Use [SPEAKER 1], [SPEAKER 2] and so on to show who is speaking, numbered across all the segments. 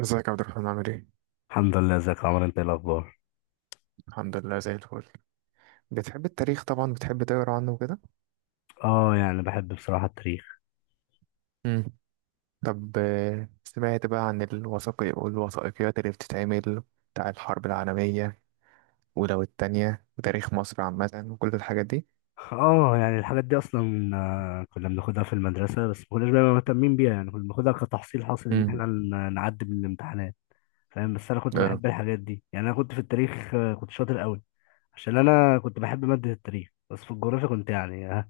[SPEAKER 1] ازيك يا عبد الرحمن عامل ايه؟
[SPEAKER 2] الحمد لله ازيك يا عمر انت ايه الاخبار.
[SPEAKER 1] الحمد لله، زي الفل. بتحب التاريخ طبعا، بتحب تقرا عنه وكده.
[SPEAKER 2] اه يعني بحب بصراحه التاريخ.
[SPEAKER 1] مم. طب، سمعت بقى عن الوثائقي والوثائقيات اللي بتتعمل بتاع الحرب العالمية، ولو التانية، وتاريخ مصر عامة وكل الحاجات دي.
[SPEAKER 2] اه يعني الحاجات دي اصلا كنا بناخدها في المدرسه، بس ما كناش بقى مهتمين بيها، يعني كنا بناخدها كتحصيل حاصل ان
[SPEAKER 1] مم.
[SPEAKER 2] احنا نعدي من الامتحانات. فاهم، بس انا كنت
[SPEAKER 1] اه،
[SPEAKER 2] بحب الحاجات دي، يعني انا كنت في التاريخ كنت شاطر قوي. عشان انا كنت بحب ماده التاريخ، بس في الجغرافيا كنت يعني ها.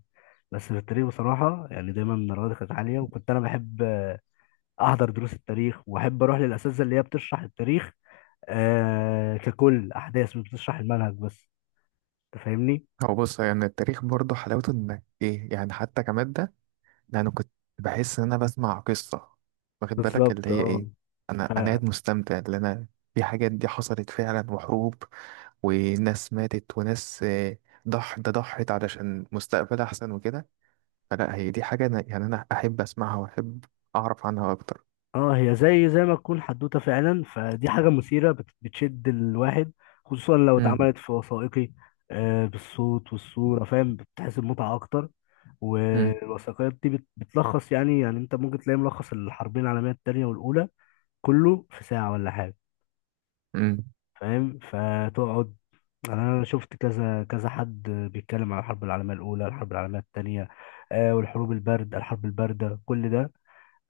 [SPEAKER 2] بس في التاريخ بصراحه يعني دايما درجاتي كانت عاليه، وكنت انا بحب احضر دروس التاريخ واحب اروح للاساتذه اللي هي بتشرح التاريخ آه ككل احداث، مش بتشرح المنهج بس. انت فاهمني.
[SPEAKER 1] هو بص، يعني التاريخ برضه حلاوته انك ايه يعني، حتى كمادة. ده انا كنت بحس ان انا بسمع قصة، واخد بالك؟ اللي
[SPEAKER 2] بالظبط
[SPEAKER 1] هي
[SPEAKER 2] اه.
[SPEAKER 1] ايه. انا
[SPEAKER 2] ف...
[SPEAKER 1] انا قاعد مستمتع، اللي انا في حاجات دي حصلت فعلا، وحروب وناس ماتت وناس. ضح ده ضحت علشان مستقبل أحسن وكده. فلا، هي دي حاجة أنا أحب أسمعها وأحب أعرف عنها أكتر.
[SPEAKER 2] اه، هي زي ما تكون حدوته فعلا، فدي حاجه مثيره بتشد الواحد، خصوصا لو
[SPEAKER 1] امم.
[SPEAKER 2] اتعملت في وثائقي. آه بالصوت والصوره، فاهم، بتحس بمتعه اكتر.
[SPEAKER 1] امم.
[SPEAKER 2] والوثائقيات دي بتلخص، يعني يعني انت ممكن تلاقي ملخص الحربين العالميه الثانيه والاولى كله في ساعه ولا حاجه.
[SPEAKER 1] امم.
[SPEAKER 2] فاهم، فتقعد يعني انا شفت كذا كذا حد بيتكلم على الحرب العالميه الاولى، الحرب العالميه الثانيه، آه والحروب البارد، الحرب البارده كل ده.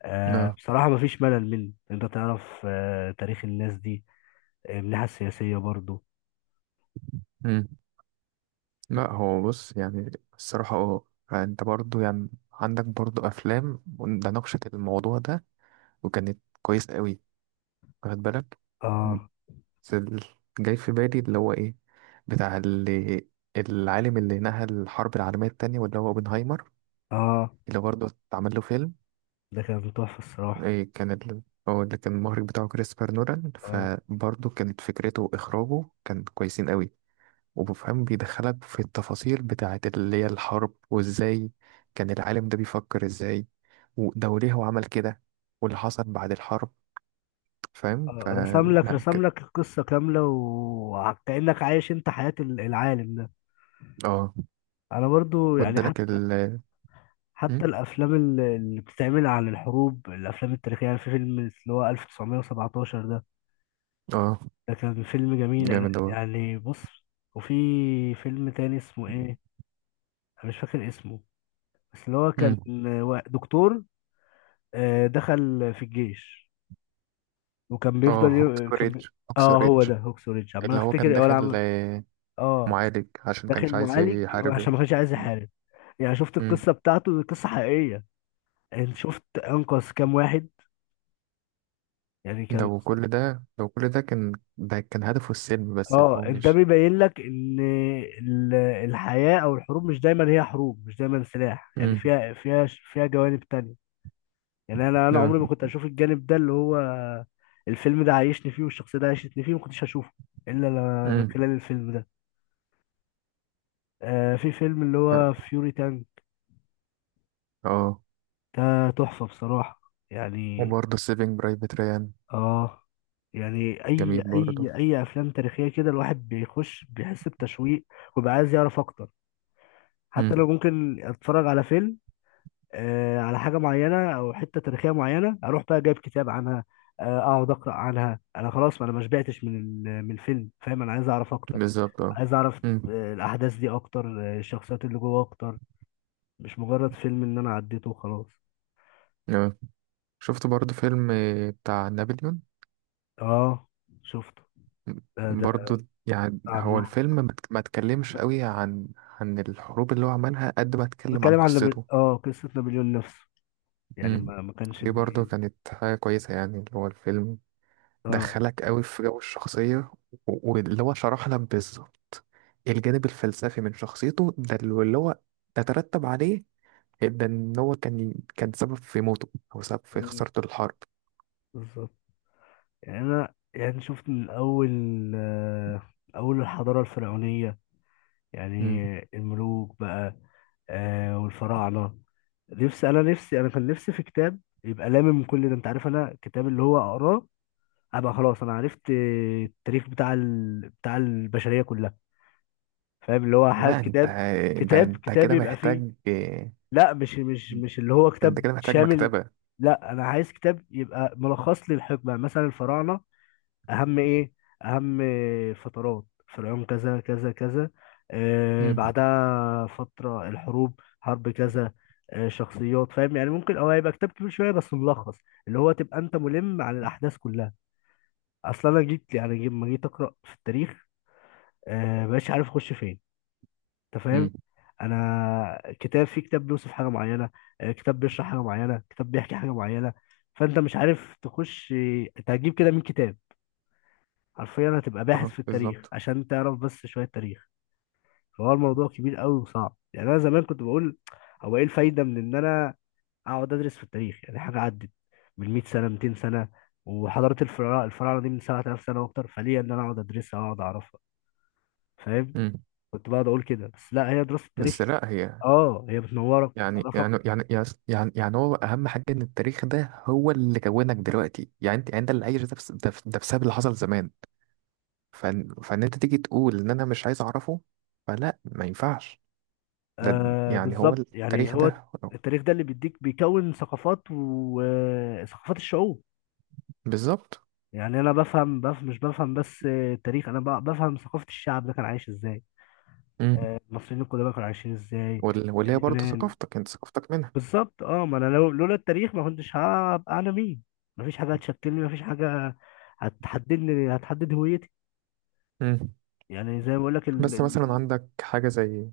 [SPEAKER 2] آه
[SPEAKER 1] اه.
[SPEAKER 2] بصراحه مفيش ملل منه، انت تعرف آه تاريخ الناس دي من الناحيه السياسيه برضو.
[SPEAKER 1] امم. لا، هو بص، يعني الصراحة اه، أنت برضو يعني عندك برضو أفلام. ده ناقشت الموضوع ده وكانت كويس قوي، واخد بالك. م-
[SPEAKER 2] اه
[SPEAKER 1] بس جاي في بالي اللي هو إيه، بتاع اللي العالم اللي نهى الحرب العالمية التانية واللي هو اوبنهايمر،
[SPEAKER 2] اه،
[SPEAKER 1] اللي برضه اتعمل له فيلم.
[SPEAKER 2] ده كان تحفه الصراحه.
[SPEAKER 1] إيه كان ال... هو اللي كان المخرج بتاعه كريستوفر نولان،
[SPEAKER 2] اه،
[SPEAKER 1] فبرضه كانت فكرته وإخراجه كان كويسين قوي. وبفهم بيدخلك في التفاصيل بتاعة اللي هي الحرب، وإزاي كان العالم ده بيفكر إزاي، وده وليه هو عمل كده، واللي حصل بعد الحرب. فاهم؟
[SPEAKER 2] رسم لك
[SPEAKER 1] لا
[SPEAKER 2] رسم
[SPEAKER 1] كده،
[SPEAKER 2] لك القصه كامله، وكانك عايش انت حياه العالم ده.
[SPEAKER 1] اه.
[SPEAKER 2] انا برضو يعني
[SPEAKER 1] وادالك
[SPEAKER 2] حتى
[SPEAKER 1] مم؟
[SPEAKER 2] حتى الافلام اللي بتتعمل عن الحروب، الافلام التاريخيه، يعني في فيلم اللي هو 1917 ده.
[SPEAKER 1] اه.
[SPEAKER 2] ده كان فيلم جميل، انا
[SPEAKER 1] جامد أوي.
[SPEAKER 2] يعني بص. وفي فيلم تاني اسمه ايه، انا مش فاكر اسمه، بس اللي هو كان
[SPEAKER 1] مم.
[SPEAKER 2] دكتور دخل في الجيش وكان
[SPEAKER 1] اه،
[SPEAKER 2] بيفضل
[SPEAKER 1] هوكس
[SPEAKER 2] ي... كان بي...
[SPEAKER 1] ريدج، هوكس
[SPEAKER 2] اه، هو
[SPEAKER 1] ريدج
[SPEAKER 2] ده هوكس وريدج، عمال
[SPEAKER 1] اللي هو
[SPEAKER 2] افتكر
[SPEAKER 1] كان
[SPEAKER 2] ولا
[SPEAKER 1] داخل آه،
[SPEAKER 2] اه
[SPEAKER 1] معالج عشان
[SPEAKER 2] داخل
[SPEAKER 1] كانش عايز
[SPEAKER 2] معالج عشان
[SPEAKER 1] يحارب.
[SPEAKER 2] ما كانش عايز
[SPEAKER 1] مم.
[SPEAKER 2] يحارب. يعني شفت
[SPEAKER 1] مم.
[SPEAKER 2] القصه بتاعته دي، قصه حقيقيه. انت شفت انقذ كام واحد، يعني كان.
[SPEAKER 1] لو كل ده كان، ده كان هدفه السلم بس، اللي
[SPEAKER 2] اه
[SPEAKER 1] هو
[SPEAKER 2] ده
[SPEAKER 1] مش...
[SPEAKER 2] بيبين لك ان الحياة او الحروب مش دايما هي حروب، مش دايما سلاح، يعني
[SPEAKER 1] امم.
[SPEAKER 2] فيها جوانب تانية. يعني انا
[SPEAKER 1] اه.
[SPEAKER 2] عمري ما كنت اشوف الجانب ده، اللي هو الفيلم ده عايشني فيه، والشخصية ده عايشتني فيه، ما كنتش هشوفه الا من
[SPEAKER 1] امم.
[SPEAKER 2] خلال الفيلم ده. آه، في فيلم اللي هو فيوري تانج،
[SPEAKER 1] آه.
[SPEAKER 2] ده تحفة بصراحة. يعني
[SPEAKER 1] وبرضه سيفينج برايفت ريان.
[SPEAKER 2] اه يعني
[SPEAKER 1] جميل برضه.
[SPEAKER 2] اي افلام تاريخية كده، الواحد بيخش بيحس بتشويق، وبيبقى عايز يعرف اكتر. حتى
[SPEAKER 1] امم.
[SPEAKER 2] لو ممكن اتفرج على فيلم على حاجه معينه او حته تاريخيه معينه، اروح بقى جايب كتاب عنها اقعد اقرا عنها. انا خلاص ما انا ما شبعتش من من الفيلم، فاهم، انا عايز اعرف اكتر.
[SPEAKER 1] بالظبط، اه.
[SPEAKER 2] عايز اعرف
[SPEAKER 1] امم.
[SPEAKER 2] الاحداث دي اكتر الشخصيات اللي جوه اكتر. مش مجرد فيلم ان انا عديته وخلاص.
[SPEAKER 1] آه. شفت برضه فيلم، بتاع نابليون.
[SPEAKER 2] اه شفته. ده
[SPEAKER 1] برضه، يعني هو
[SPEAKER 2] عملاق.
[SPEAKER 1] الفيلم ما اتكلمش قوي عن الحروب اللي هو عملها قد ما اتكلم عن
[SPEAKER 2] بتكلم عن
[SPEAKER 1] قصته.
[SPEAKER 2] اه قصه نابليون نفسه، يعني
[SPEAKER 1] امم.
[SPEAKER 2] ما كانش
[SPEAKER 1] دي برضه
[SPEAKER 2] بي.
[SPEAKER 1] كانت حاجة كويسة، يعني اللي هو الفيلم
[SPEAKER 2] اه،
[SPEAKER 1] دخلك قوي في جو الشخصية. واللي هو شرح لك بالظبط الجانب الفلسفي من شخصيته، ده واللي هو ده ترتب عليه، ده ان هو كان سبب في موته، او سبب في
[SPEAKER 2] مم،
[SPEAKER 1] خسارته الحرب.
[SPEAKER 2] بالظبط. يعني انا يعني شفت من اول آه، اول الحضاره الفرعونيه، يعني
[SPEAKER 1] امم.
[SPEAKER 2] الملوك بقى، آه والفراعنة. نفسي أنا نفسي أنا كان نفسي في كتاب يبقى لامم كل ده، أنت عارف، أنا كتاب اللي هو أقراه أبقى خلاص أنا عرفت التاريخ بتاع بتاع البشرية كلها. فاهم، اللي هو
[SPEAKER 1] لا انت،
[SPEAKER 2] كتاب،
[SPEAKER 1] ده
[SPEAKER 2] كتاب
[SPEAKER 1] انت
[SPEAKER 2] كتاب
[SPEAKER 1] كده
[SPEAKER 2] يبقى فيه.
[SPEAKER 1] محتاج ده،
[SPEAKER 2] لا مش اللي هو
[SPEAKER 1] انت
[SPEAKER 2] كتاب
[SPEAKER 1] كده محتاج
[SPEAKER 2] شامل.
[SPEAKER 1] مكتبة.
[SPEAKER 2] لا أنا عايز كتاب يبقى ملخص لي الحكمة، مثلا الفراعنة اهم ايه، اهم فترات فرعون كذا كذا كذا. آه
[SPEAKER 1] امم.
[SPEAKER 2] بعدها فترة الحروب، حرب كذا، آه شخصيات، فاهم، يعني ممكن او هيبقى كتاب كبير شوية بس ملخص، اللي هو تبقى انت ملم عن الاحداث كلها. اصلا انا جيت يعني لما جيت اقرا في التاريخ، آه مبقاش عارف اخش فين. انت فاهم،
[SPEAKER 1] امم.
[SPEAKER 2] انا كتاب في كتاب بيوصف حاجة معينة، آه كتاب بيشرح حاجة معينة، كتاب بيحكي حاجة معينة، فانت مش عارف تخش انت هتجيب كده من كتاب، حرفيا هتبقى باحث
[SPEAKER 1] اه،
[SPEAKER 2] في التاريخ
[SPEAKER 1] بالظبط.
[SPEAKER 2] عشان تعرف بس شوية تاريخ. فهو الموضوع كبير قوي وصعب، يعني أنا زمان كنت بقول هو إيه الفايدة من إن أنا أقعد أدرس في التاريخ، يعني حاجة عدت من 100 سنة، 200 سنة، وحضارة الفراعنة الفراعنة دي من 7000 سنة وأكتر، فليه إن أنا أقعد أدرسها وأقعد أعرفها. فاهم،
[SPEAKER 1] امم.
[SPEAKER 2] كنت بقعد أقول كده، بس لا، هي دراسة التاريخ
[SPEAKER 1] بس لا هي،
[SPEAKER 2] أه هي بتنورك
[SPEAKER 1] يعني
[SPEAKER 2] وبتعرفك.
[SPEAKER 1] يعني يعني يعني يعني يعني هو اهم حاجه ان التاريخ ده هو اللي كونك دلوقتي، يعني انت اللي عايش ده، ده بسبب اللي حصل زمان. فإن انت تيجي تقول ان انا مش عايز اعرفه، فلا، ما ينفعش. ده
[SPEAKER 2] آه
[SPEAKER 1] يعني هو
[SPEAKER 2] بالظبط، يعني
[SPEAKER 1] التاريخ
[SPEAKER 2] هو
[SPEAKER 1] ده.
[SPEAKER 2] التاريخ ده اللي بيديك، بيكون ثقافات، وثقافات الشعوب.
[SPEAKER 1] بالظبط.
[SPEAKER 2] يعني انا بفهم مش بفهم بس التاريخ، انا بفهم ثقافة الشعب ده كان عايش ازاي،
[SPEAKER 1] امم.
[SPEAKER 2] المصريين القدماء كانوا عايشين ازاي،
[SPEAKER 1] واللي هي برضه
[SPEAKER 2] اليونان.
[SPEAKER 1] ثقافتك، انت ثقافتك منها.
[SPEAKER 2] بالظبط اه، ما انا لولا التاريخ ما كنتش هبقى انا مين. مفيش حاجة هتشكلني، مفيش حاجة هتحددني، هتحدد هويتي.
[SPEAKER 1] امم.
[SPEAKER 2] يعني زي ما بقول لك
[SPEAKER 1] بس مثلا عندك حاجة زي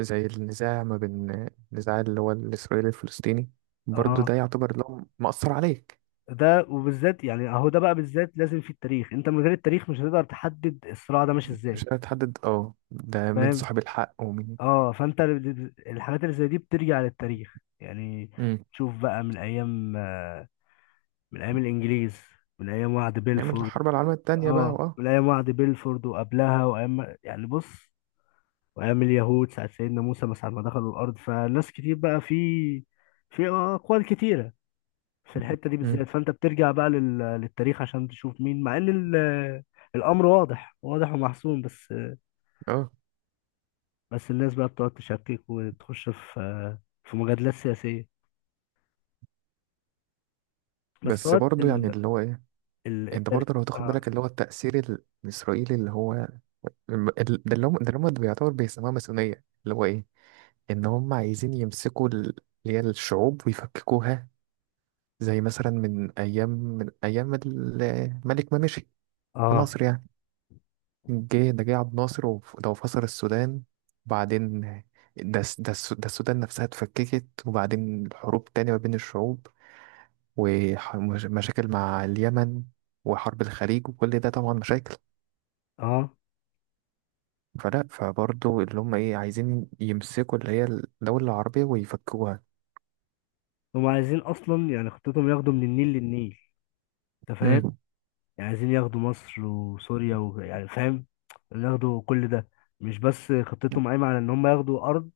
[SPEAKER 1] زي النزاع ما بين، النزاع اللي هو الإسرائيلي الفلسطيني. برضه
[SPEAKER 2] اه،
[SPEAKER 1] ده يعتبر لهم مأثر عليك.
[SPEAKER 2] ده وبالذات يعني اهو ده بقى بالذات لازم في التاريخ، انت من غير التاريخ مش هتقدر تحدد الصراع ده ماشي ازاي.
[SPEAKER 1] مش قادر تحدد، اه، ده مين
[SPEAKER 2] فاهم،
[SPEAKER 1] صاحب الحق ومين.
[SPEAKER 2] اه فانت الحاجات اللي زي دي بترجع للتاريخ، يعني
[SPEAKER 1] امم.
[SPEAKER 2] تشوف بقى من ايام من ايام الانجليز، من ايام وعد
[SPEAKER 1] نعمل
[SPEAKER 2] بيلفورد.
[SPEAKER 1] الحرب العالمية التانية بقى
[SPEAKER 2] اه
[SPEAKER 1] واه.
[SPEAKER 2] من ايام وعد بيلفورد وقبلها، وايام يعني بص، وايام اليهود ساعة سيدنا موسى ما ساعة ما دخلوا الارض. فناس كتير بقى في في اقوال كتيرة في الحتة دي
[SPEAKER 1] مم.
[SPEAKER 2] بالذات، فانت بترجع بقى للتاريخ عشان تشوف مين، مع ان الامر واضح ومحسوم، بس
[SPEAKER 1] اه.
[SPEAKER 2] بس الناس بقى بتقعد تشكك وتخش في في مجادلات سياسية. بس
[SPEAKER 1] بس
[SPEAKER 2] هو
[SPEAKER 1] برضه يعني اللي هو ايه،
[SPEAKER 2] ال...
[SPEAKER 1] انت
[SPEAKER 2] التر...
[SPEAKER 1] برضه لو تاخد
[SPEAKER 2] اه.
[SPEAKER 1] بالك اللي هو التأثير الإسرائيلي اللي هو ده اللي هم بيعتبر بيسموها ماسونية اللي هو إيه؟ إن هم عايزين يمسكوا اللي هي الشعوب ويفككوها. زي مثلا من أيام الملك ما مشي في
[SPEAKER 2] اه
[SPEAKER 1] مصر يعني، جه جه عبد الناصر، ده فصل السودان، وبعدين ده السودان نفسها اتفككت، وبعدين الحروب تانية ما بين الشعوب، ومشاكل مع اليمن، وحرب الخليج وكل ده طبعا مشاكل.
[SPEAKER 2] اه،
[SPEAKER 1] فلا، فبرضه اللي هم ايه عايزين يمسكوا اللي هي الدولة العربية ويفكوها.
[SPEAKER 2] هم عايزين اصلا يعني خطتهم ياخدوا من النيل للنيل. انت فاهم،
[SPEAKER 1] امم.
[SPEAKER 2] يعني عايزين ياخدوا مصر وسوريا و... يعني فاهم، ياخدوا كل ده، مش بس خطتهم قايمه على ان هم ياخدوا ارض.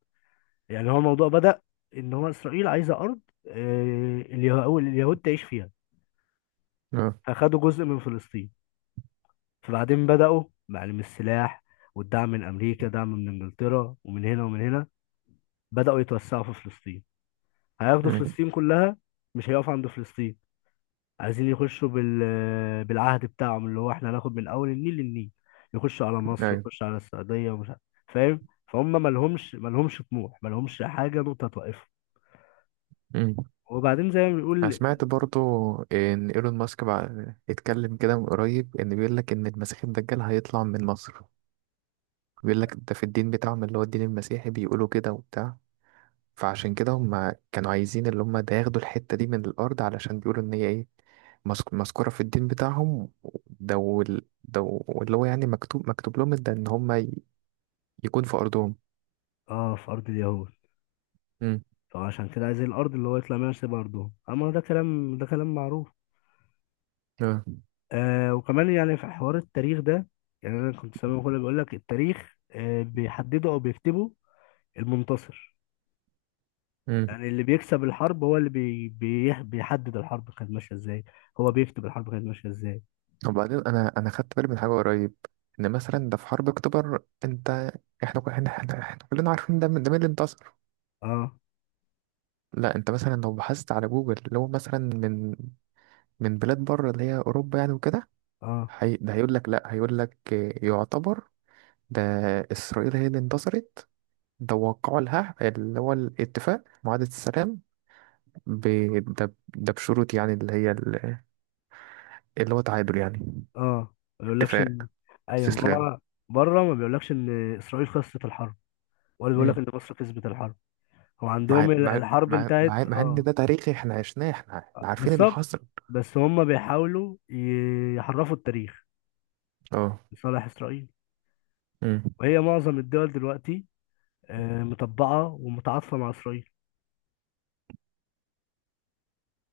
[SPEAKER 2] يعني هو الموضوع بدأ ان هو اسرائيل عايزه ارض اليهود تعيش فيها،
[SPEAKER 1] اه.
[SPEAKER 2] فخدوا جزء من فلسطين، فبعدين بدأوا معلم السلاح والدعم من امريكا، دعم من انجلترا ومن هنا ومن هنا، بدأوا يتوسعوا في فلسطين، هياخدوا
[SPEAKER 1] امم.
[SPEAKER 2] فلسطين كلها، مش هيقفوا عند فلسطين. عايزين يخشوا بالعهد بتاعهم، اللي هو احنا هناخد من اول النيل للنيل. يخشوا على مصر،
[SPEAKER 1] ايوه.
[SPEAKER 2] يخشوا على السعوديه ومش عارف. فاهم، فهم مالهمش طموح، مالهمش حاجه نقطه توقفهم.
[SPEAKER 1] امم.
[SPEAKER 2] وبعدين زي ما
[SPEAKER 1] انا
[SPEAKER 2] بيقول
[SPEAKER 1] سمعت برضه ان ايلون ماسك بقى اتكلم كده من قريب، ان بيقول لك ان المسيح الدجال هيطلع من مصر. بيقول لك ده في الدين بتاعهم، اللي هو الدين المسيحي بيقولوا كده وبتاع. فعشان كده هم كانوا عايزين اللي هم ده ياخدوا الحتة دي من الارض علشان بيقولوا ان هي ايه، مذكورة في الدين بتاعهم. ده واللي هو يعني مكتوب لهم ده ان هم يكون في أرضهم.
[SPEAKER 2] اه في ارض اليهود،
[SPEAKER 1] امم.
[SPEAKER 2] فعشان كده عايزين الارض اللي هو يطلع منها، سيب ارضهم، اما ده كلام، ده كلام معروف.
[SPEAKER 1] اه.
[SPEAKER 2] آه وكمان يعني في حوار التاريخ ده، يعني انا كنت سامع كله بيقول لك التاريخ آه بيحدده او بيكتبه المنتصر.
[SPEAKER 1] امم.
[SPEAKER 2] يعني اللي بيكسب الحرب هو اللي بيحدد الحرب كانت ماشيه ازاي، هو بيكتب الحرب كانت ماشيه ازاي.
[SPEAKER 1] وبعدين أنا خدت بالي من حاجة قريب، إن مثلا ده في حرب أكتوبر، أنت. إحنا كلنا عارفين ده، من ده مين اللي انتصر.
[SPEAKER 2] اه
[SPEAKER 1] لا، أنت مثلا لو بحثت على جوجل، اللي هو مثلا من بلاد بره، اللي هي أوروبا يعني وكده،
[SPEAKER 2] اه
[SPEAKER 1] هي ده هيقول لك، لا، هيقول لك يعتبر ده إسرائيل هي اللي انتصرت، ده وقعوا لها اللي هو الاتفاق، معاهدة السلام. ب... ده بشروط، يعني اللي هي اللي هو تعادل، يعني
[SPEAKER 2] اه، ما بيقولكش
[SPEAKER 1] اتفاق
[SPEAKER 2] ان ايوه
[SPEAKER 1] استسلام.
[SPEAKER 2] هو. بره ما بيقولكش ان اسرائيل خسرت الحرب، ولا بيقولك ان مصر كسبت الحرب. هو
[SPEAKER 1] مع
[SPEAKER 2] عندهم
[SPEAKER 1] مع
[SPEAKER 2] الحرب
[SPEAKER 1] مع
[SPEAKER 2] انتهت.
[SPEAKER 1] مع, مع ان
[SPEAKER 2] اه
[SPEAKER 1] ده تاريخي، احنا عشناه، احنا عارفين اللي
[SPEAKER 2] بالظبط،
[SPEAKER 1] حصل.
[SPEAKER 2] بس هم بيحاولوا يحرفوا التاريخ
[SPEAKER 1] اه.
[SPEAKER 2] لصالح اسرائيل.
[SPEAKER 1] امم.
[SPEAKER 2] وهي معظم الدول دلوقتي مطبعه ومتعاطفه مع اسرائيل.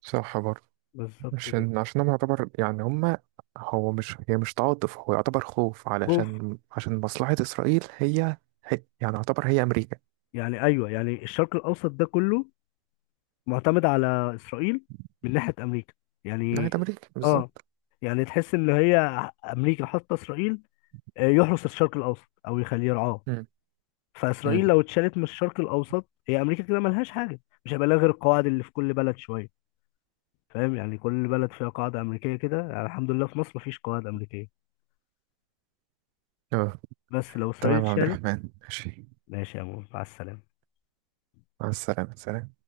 [SPEAKER 1] صح برضه.
[SPEAKER 2] بالظبط كده.
[SPEAKER 1] عشان هو يعتبر يعني هما، هو مش، هي مش تعاطف، هو يعتبر خوف،
[SPEAKER 2] خوف.
[SPEAKER 1] علشان مصلحة إسرائيل، هي، هي يعني يعتبر هي أمريكا.
[SPEAKER 2] يعني ايوه يعني الشرق الاوسط ده كله معتمد على إسرائيل من ناحية أمريكا،
[SPEAKER 1] ناحية
[SPEAKER 2] يعني
[SPEAKER 1] أمريكا
[SPEAKER 2] آه.
[SPEAKER 1] بالظبط.
[SPEAKER 2] يعني تحس إن هي أمريكا حاطة إسرائيل يحرس الشرق الأوسط أو يخليه يرعاه.
[SPEAKER 1] امم.
[SPEAKER 2] فإسرائيل
[SPEAKER 1] امم.
[SPEAKER 2] لو اتشالت من الشرق الأوسط، هي أمريكا كده ملهاش حاجة، مش هيبقى لها غير القواعد اللي في كل بلد شوية. فاهم، يعني كل بلد فيها قاعدة أمريكية كده، يعني الحمد لله في مصر مفيش قواعد أمريكية،
[SPEAKER 1] اه.
[SPEAKER 2] بس لو إسرائيل
[SPEAKER 1] تمام يا عبد
[SPEAKER 2] اتشالت.
[SPEAKER 1] الرحمن، ماشي.
[SPEAKER 2] ماشي يا مول، مع السلامة.
[SPEAKER 1] مع السلامة، سلام.